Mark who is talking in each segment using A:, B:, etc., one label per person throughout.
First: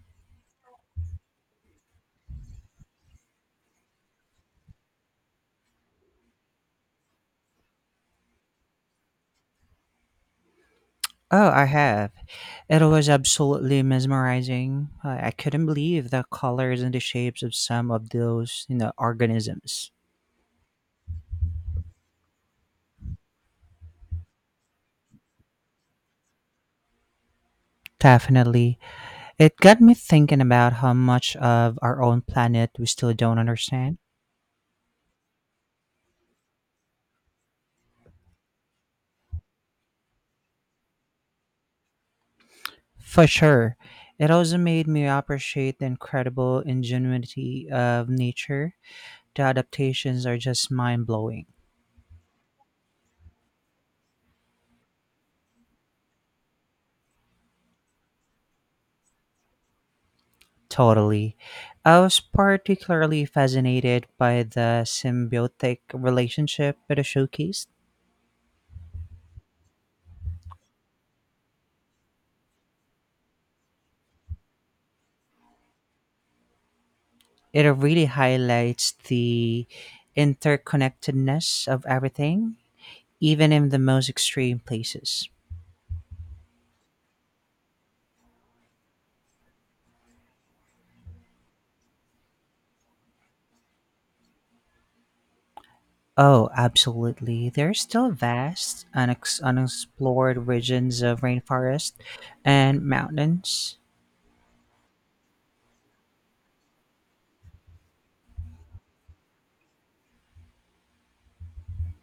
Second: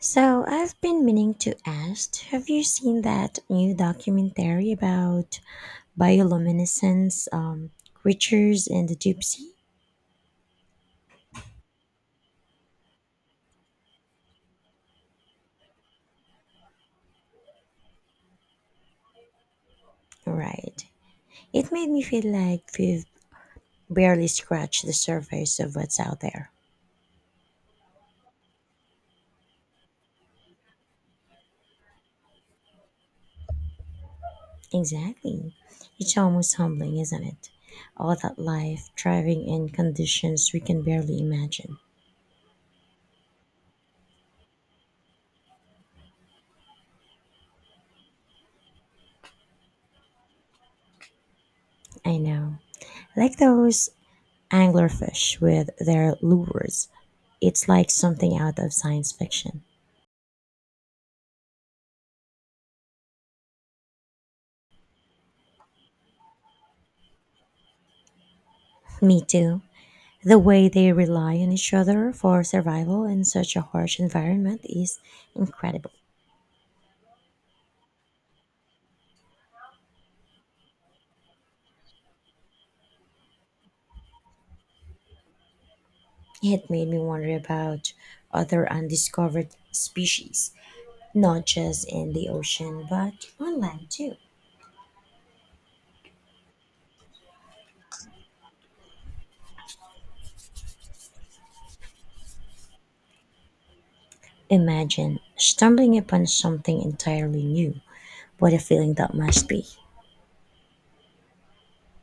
A: So, I've been meaning to ask, have you seen that new documentary about bioluminescence creatures in the deep sea?
B: Oh, I have. It was absolutely mesmerizing. I couldn't believe the colors and the shapes of some of those organisms.
A: Right. It made me feel like we've barely scratched the surface of what's out there.
B: Definitely. It got me thinking about how much of our own planet we still don't understand.
A: Exactly. It's almost humbling, isn't it? All that life thriving in conditions we can barely imagine.
B: For sure. It also made me appreciate the incredible ingenuity of nature. The adaptations are just mind blowing.
A: I know. Like those anglerfish with their lures. It's like something out of science fiction.
B: Totally. I was particularly fascinated by the symbiotic relationship it showcased.
A: Me too. The way they rely on each other for survival in such a harsh environment is incredible.
B: It really highlights the interconnectedness of everything, even in the most extreme places.
A: It made me wonder about other undiscovered species, not just in the ocean, but on land too.
B: Oh, absolutely. There are still vast, unexplored regions of rainforest and mountains.
A: Imagine stumbling upon something entirely new. What a feeling that must be.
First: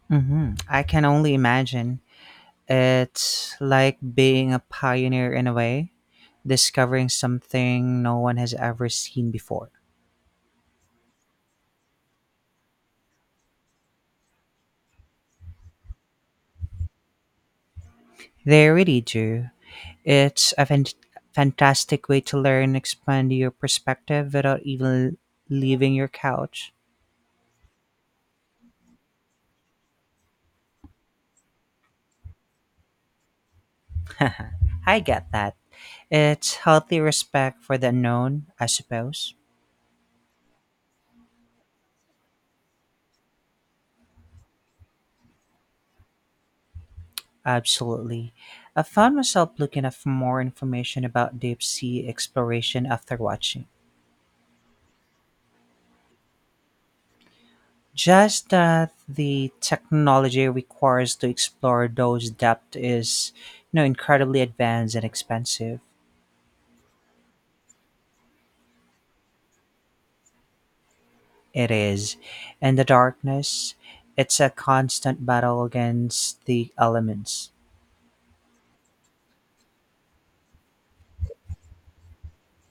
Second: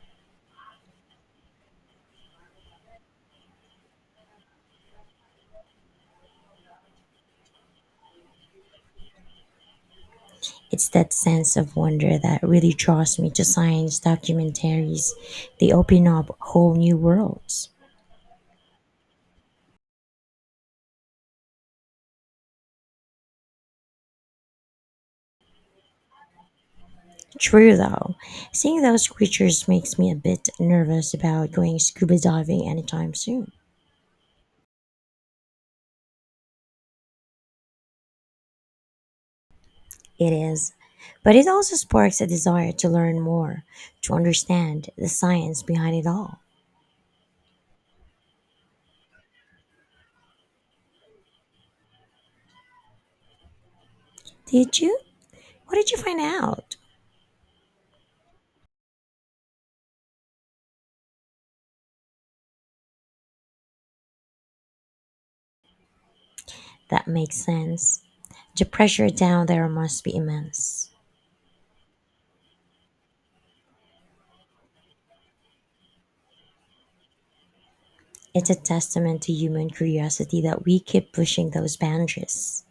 B: I can only imagine. It's like being a pioneer in a way, discovering something no one has ever seen before.
A: It's that sense of wonder that really draws me to science documentaries. They open up whole new worlds.
B: They really do. It's a fantastic way to learn, expand your perspective without even leaving your couch.
A: True though, seeing those creatures makes me a bit nervous about going scuba diving anytime soon.
B: I get that. It's healthy respect for the unknown, I suppose.
A: It is, but it also sparks a desire to learn more, to understand the science behind it all.
B: Absolutely. I found myself looking up for more information about deep sea exploration after watching.
A: Did you? What did you find out?
B: Just that the technology requires to explore those depths is, incredibly advanced and expensive.
A: That makes sense. The pressure down there must be immense.
B: It is. And the darkness, it's a constant battle against the elements.
A: It's a testament to human curiosity that we keep pushing those boundaries.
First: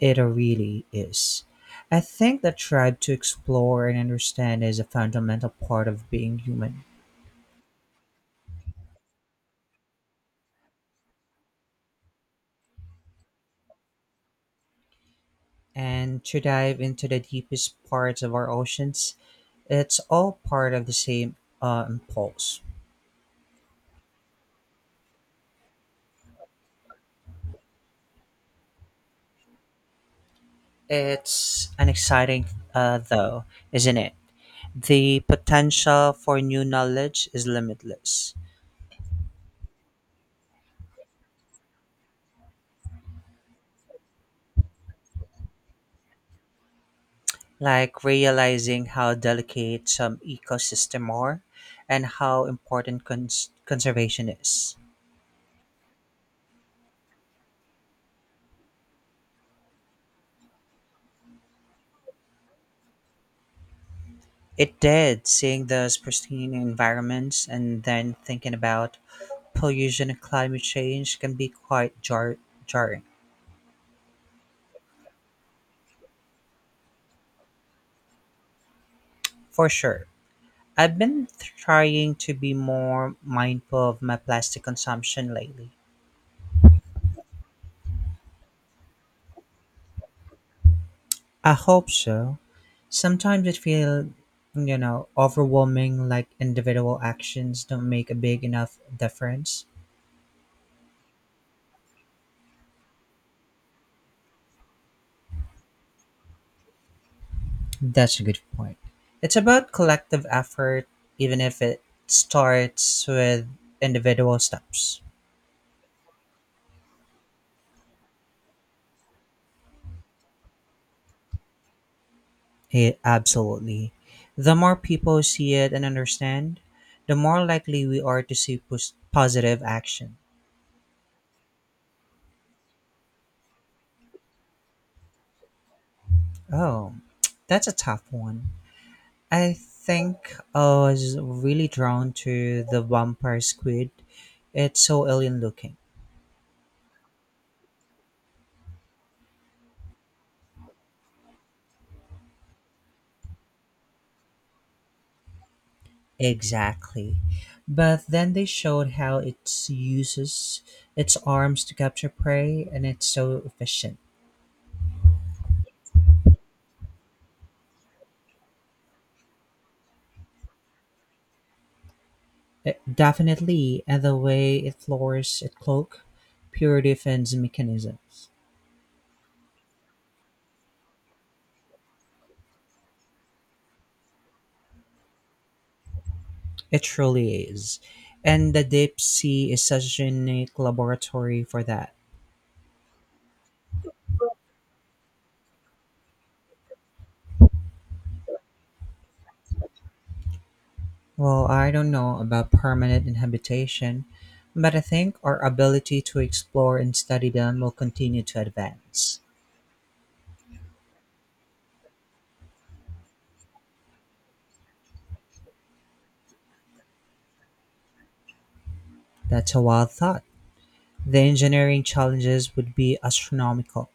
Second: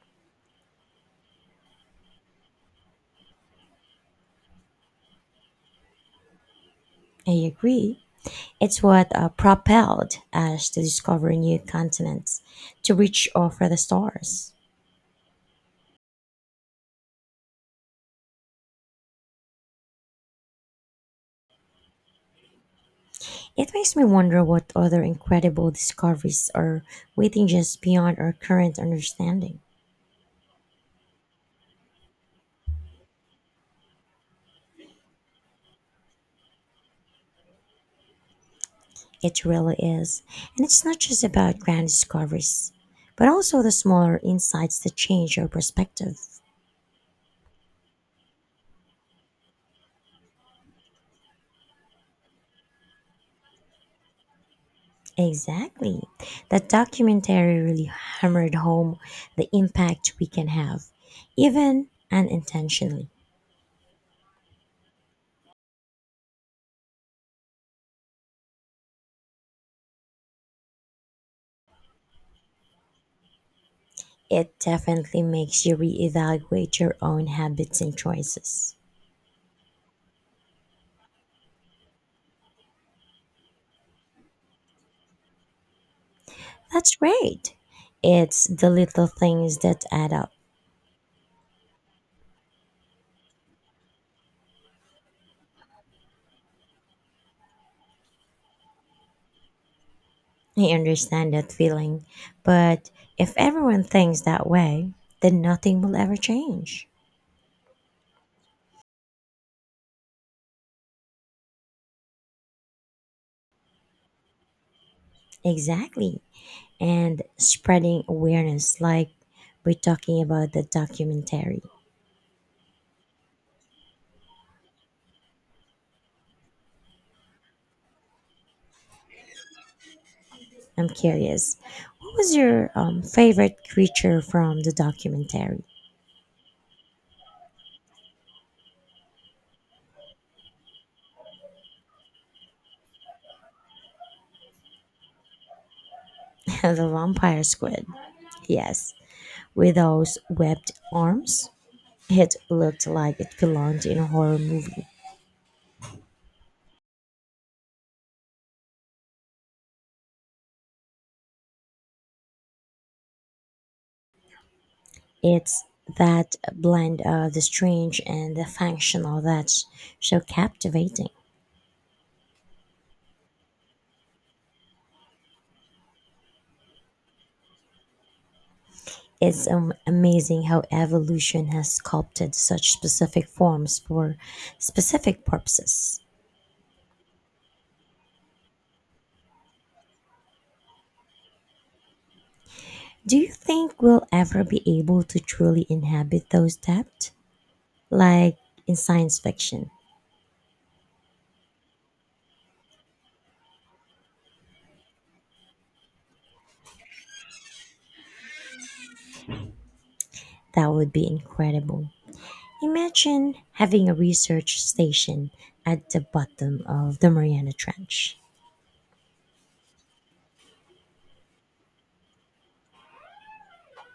B: It really is. I think that drive to explore and understand is a fundamental part of being human.
A: I agree. It's what propelled us to discover new continents, to reach out for the stars.
B: And to dive into the deepest parts of our oceans, it's all part of the same impulse.
A: It makes me wonder what other incredible discoveries are waiting just beyond our current understanding.
B: It's an exciting, though, isn't it? The potential for new knowledge is limitless.
A: It really is. And it's not just about grand discoveries, but also the smaller insights that change our perspective.
B: Like realizing how delicate some ecosystem are and how important conservation is.
A: Exactly. That documentary really hammered home the impact we can have, even unintentionally.
B: It did, seeing those pristine environments and then thinking about pollution and climate change can be quite jarring,
A: It definitely makes you reevaluate your own habits and choices.
B: for sure. I've been trying to be more mindful of my plastic consumption lately.
A: That's great. It's the little things that add up.
B: I hope so. Sometimes it feels overwhelming, like individual actions don't make a big enough difference.
A: I understand that feeling, but if everyone thinks that way, then nothing will ever change.
B: That's a good point. It's about collective effort, even if it starts with individual steps.
A: Exactly. And spreading awareness, like we're talking about the documentary.
B: It, absolutely. The more people see it and understand, the more likely we are to see positive action.
A: I'm curious, what was your favorite creature from the documentary?
B: Oh, that's a tough one. I think I was really drawn to the vampire squid. It's so alien looking.
A: The vampire squid. Yes. With those webbed arms, it looked like it belonged in a horror movie.
B: Exactly. But then they showed how it uses its arms to capture prey and it's so efficient.
A: It's that blend of the strange and the functional that's so captivating.
B: Definitely, and the way it lowers its cloak, pure defense mechanisms.
A: It's amazing how evolution has sculpted such specific forms for specific purposes.
B: It truly is. And the deep sea is such a unique laboratory for that.
A: Do you think we'll ever be able to truly inhabit those depths? Like in science fiction,
B: Well, I don't know about permanent inhabitation, but I think our ability to explore and study them will continue to advance.
A: that would be incredible. Imagine having a research station at the bottom of the Mariana Trench.
B: That's a wild thought. The engineering challenges would be astronomical.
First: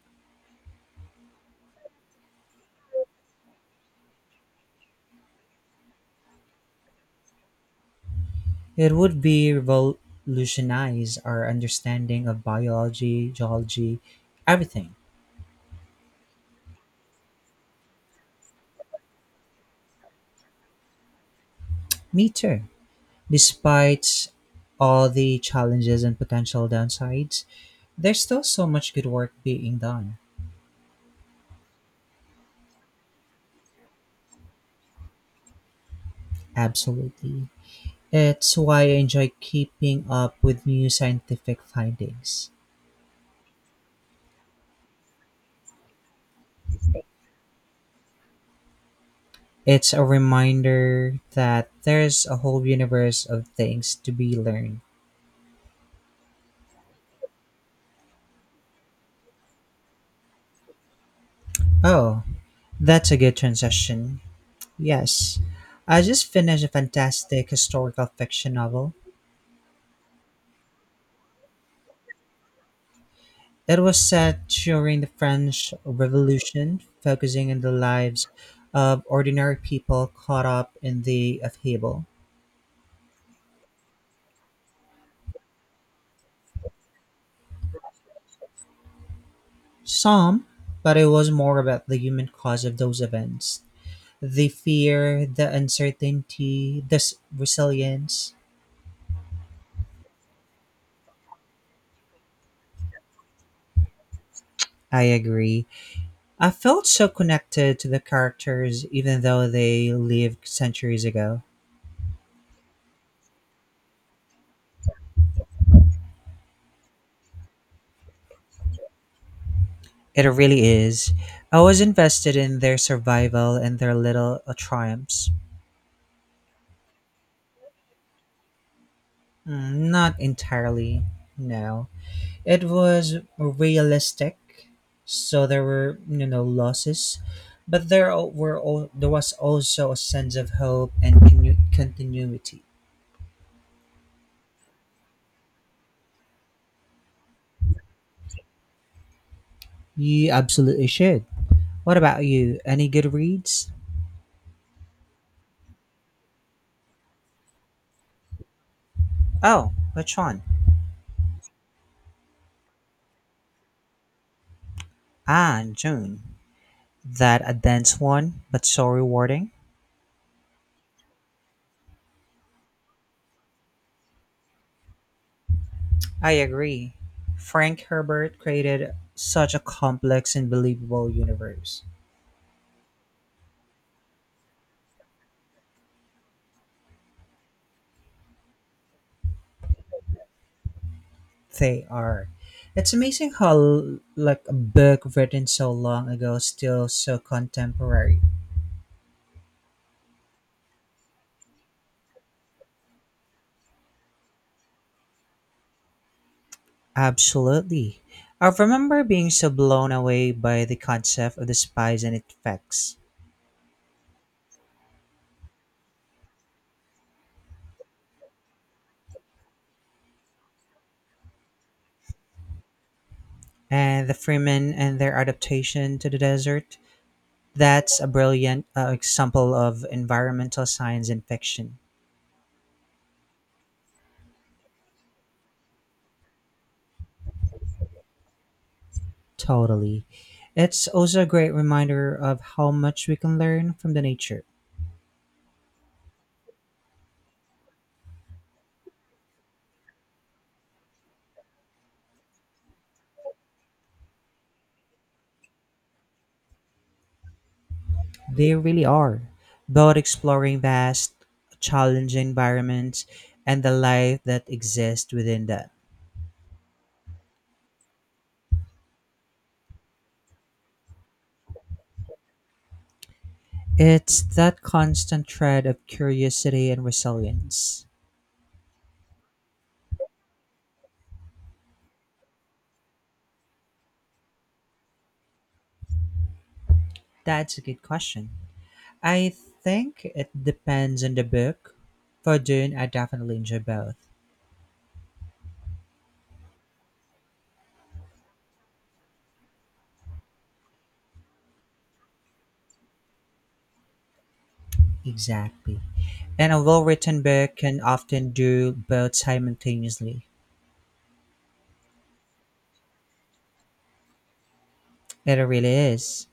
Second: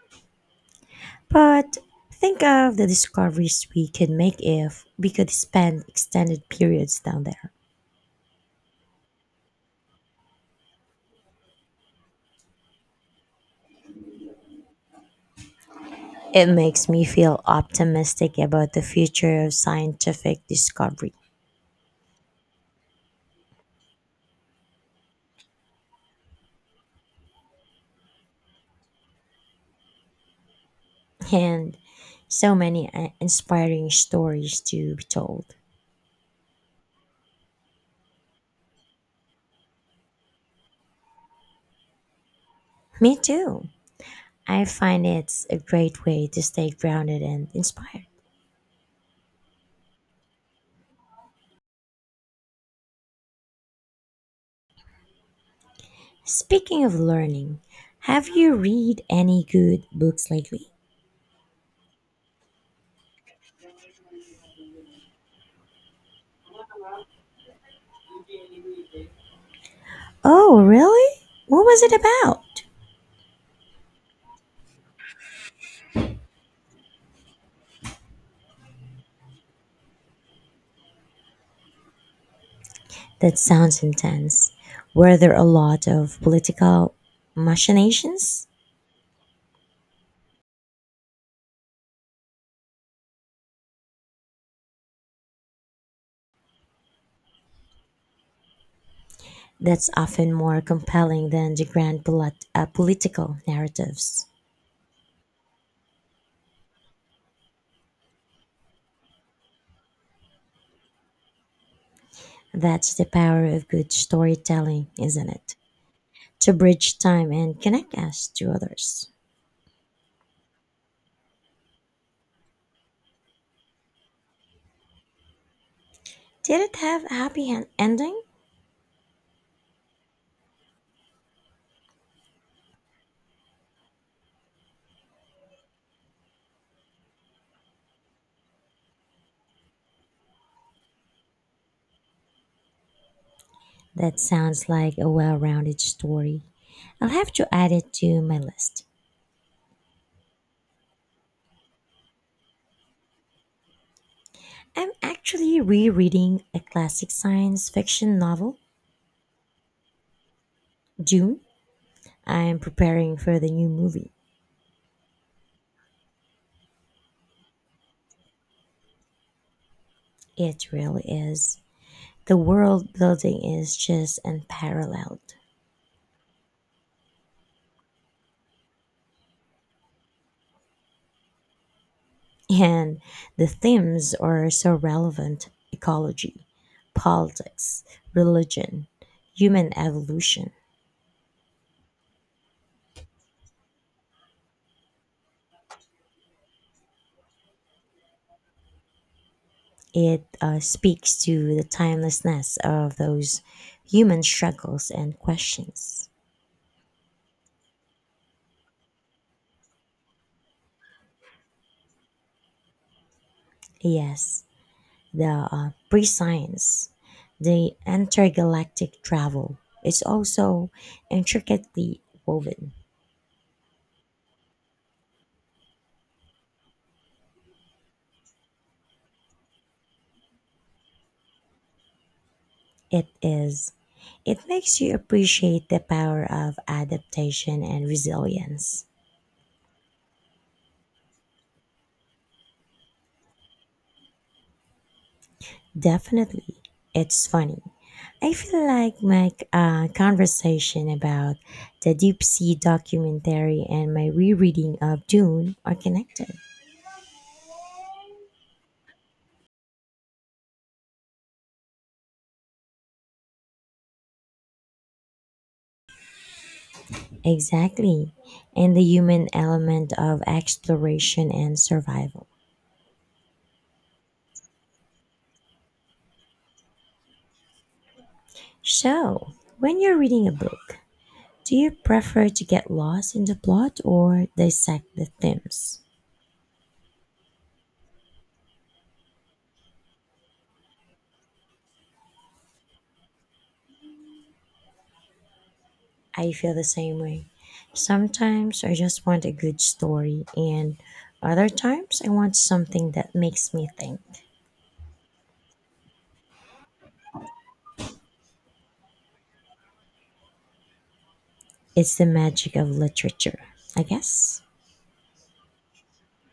A: But think of the discoveries we could make if we could spend extended periods down there.
B: It would be revolutionize our understanding of biology, geology, everything.
A: It makes me feel optimistic about the future of scientific discovery
B: Me too. Despite all the challenges and potential downsides, there's still so much good work being done.
A: and so many inspiring stories to be told.
B: Absolutely. It's why I enjoy keeping up with new scientific findings.
A: Me too. I find it's a great way to stay grounded and inspired.
B: It's a reminder that there's a whole universe of things to be learned.
A: Speaking of learning, have you read any good books lately?
B: Oh, that's a good transition. Yes, I just finished a fantastic historical fiction novel.
A: Oh, really? What was it about?
B: It was set during the French Revolution, focusing on the lives of ordinary people caught up in the upheaval.
A: That sounds intense. Were there a lot of political machinations?
B: Some, but it was more about the human cause of those events: the fear, the uncertainty, the resilience.
A: That's often more compelling than the grand political narratives.
B: I agree. I felt so connected to the characters even though they lived centuries ago.
A: That's the power of good storytelling, isn't it? To bridge time and connect us to others.
B: It really is. I was invested in their survival and their little triumphs.
A: Did it have a happy ending?
B: Not entirely, no. It was realistic, so there were losses, but there o- were al- there was also a sense of hope and continuity.
A: That sounds like a well rounded story. I'll have to add it to my list.
B: You absolutely should. What about you? Any good reads?
A: I'm actually rereading a classic science fiction novel,
B: Oh, which one?
A: Dune. I'm preparing for the new movie.
B: Ah, June. That a dense one, but so rewarding.
A: It really is. The world building is just unparalleled.
B: I agree. Frank Herbert created such a complex and believable universe.
A: And the themes are so relevant ecology, politics, religion, human evolution.
B: They are. It's amazing how like a book written so long ago still so contemporary.
A: It speaks to the timelessness of those human struggles and questions.
B: Absolutely. I remember being so blown away by the concept of the spies and effects.
A: Yes, the pre science, the intergalactic travel is also intricately woven.
B: And the Freemen and their adaptation to the desert. That's a brilliant example of environmental science in fiction.
A: It is. It makes you appreciate the power of adaptation and resilience.
B: Totally. It's also a great reminder of how much we can learn from the nature.
A: Definitely. It's funny. I feel like my conversation about the Deep Sea documentary and my rereading of Dune are connected.
B: They really are. Both exploring vast, challenging environments and the life that exists within them.
A: Exactly. And the human element of exploration and survival.
B: It's that constant thread of curiosity and resilience.
A: So, when you're reading a book, do you prefer to get lost in the plot or dissect the themes?
B: That's a good question. I think it depends on the book. For Dune, I definitely enjoy both.
A: I feel the same way. Sometimes I just want a good story, and other times I want something that makes me think.
B: Exactly. And a well written book can often do both simultaneously.
A: It's the magic of literature, I guess.
B: It really is.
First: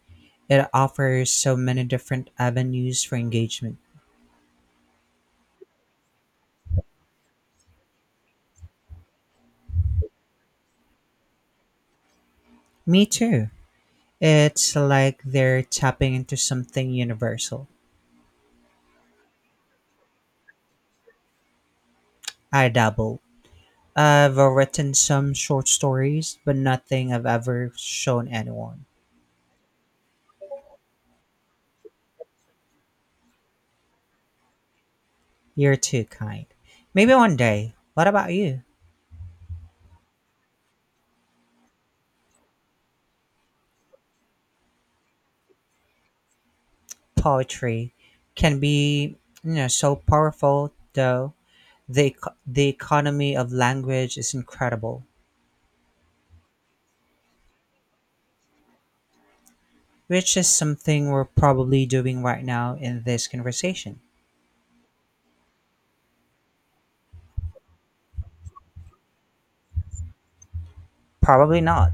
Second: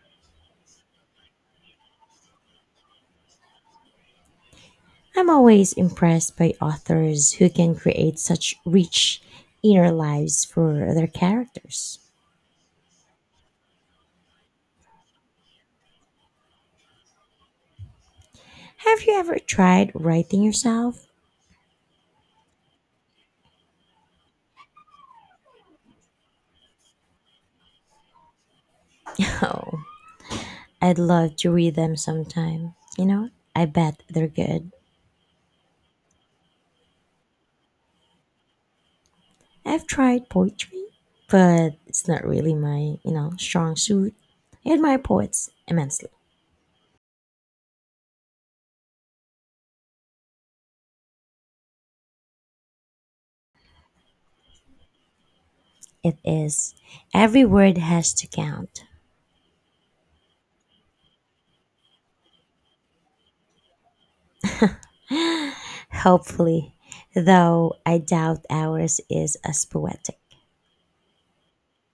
B: It offers so many different avenues for engagement.
A: I'm always impressed by authors who can create such rich inner lives for their characters.
B: Me too. It's like they're tapping into something universal.
A: Have you ever tried writing yourself?
B: I dabble. I've written some short stories, but nothing I've ever shown anyone.
A: Oh, I'd love to read them sometime. I bet they're good.
B: You're too kind. Maybe one day. What about you?
A: I've tried poetry, but it's not really my strong suit. I admire poets immensely.
B: Poetry can be, so powerful though. The the economy of language is incredible,
A: It is every word has to count.
B: which is something we're probably doing right now in this conversation.
A: Hopefully, though I doubt ours is as poetic.
B: Probably not,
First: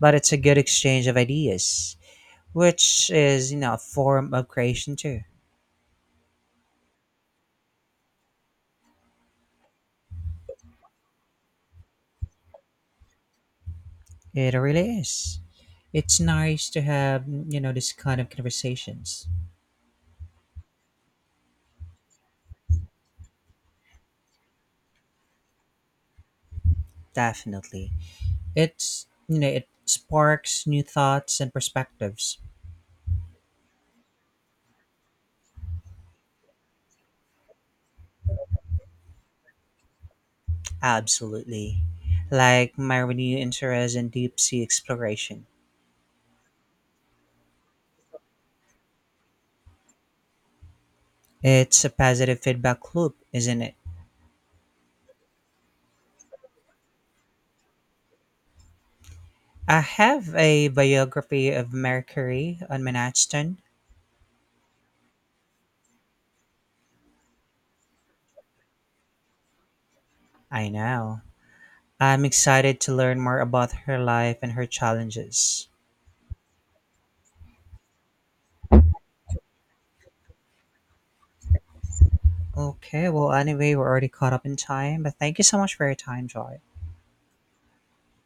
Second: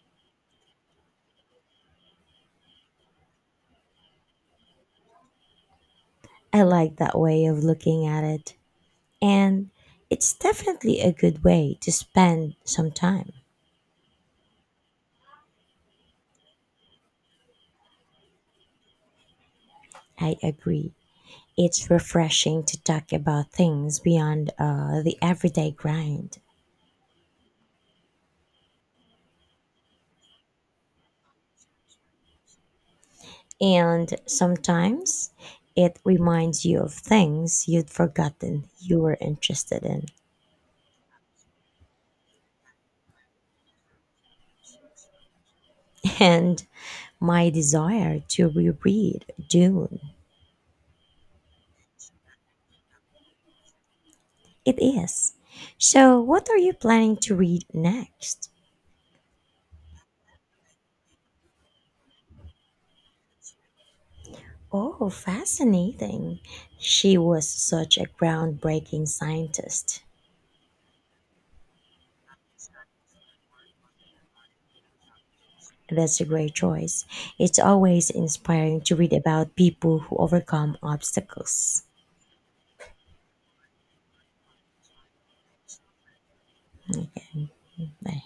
B: but it's a good exchange of ideas, which is, a form of creation too.
A: I like that way of looking at it, and it's definitely a good way to spend some time.
B: It really is. It's nice to have, this kind of conversations.
A: I agree. It's refreshing to talk about things beyond the everyday grind.
B: Definitely. It's, it sparks new thoughts and perspectives.
A: And sometimes it reminds you of things you'd forgotten you were interested in.
B: Absolutely. Like my renewed interest in deep sea exploration.
A: And my desire to reread Dune.
B: It's a positive feedback loop, isn't it?
A: It is. So, what are you planning to read next?
B: I have a biography of Marie Curie on my nightstand.
A: Oh, fascinating. She was such a groundbreaking scientist.
B: I know. I'm excited to learn more about her life and her challenges.
A: That's a great choice. It's always inspiring to read about people who overcome obstacles.
B: Okay, well, anyway, we're already caught up in time, but thank you so much for your time, Joy.
A: Okay. Bye.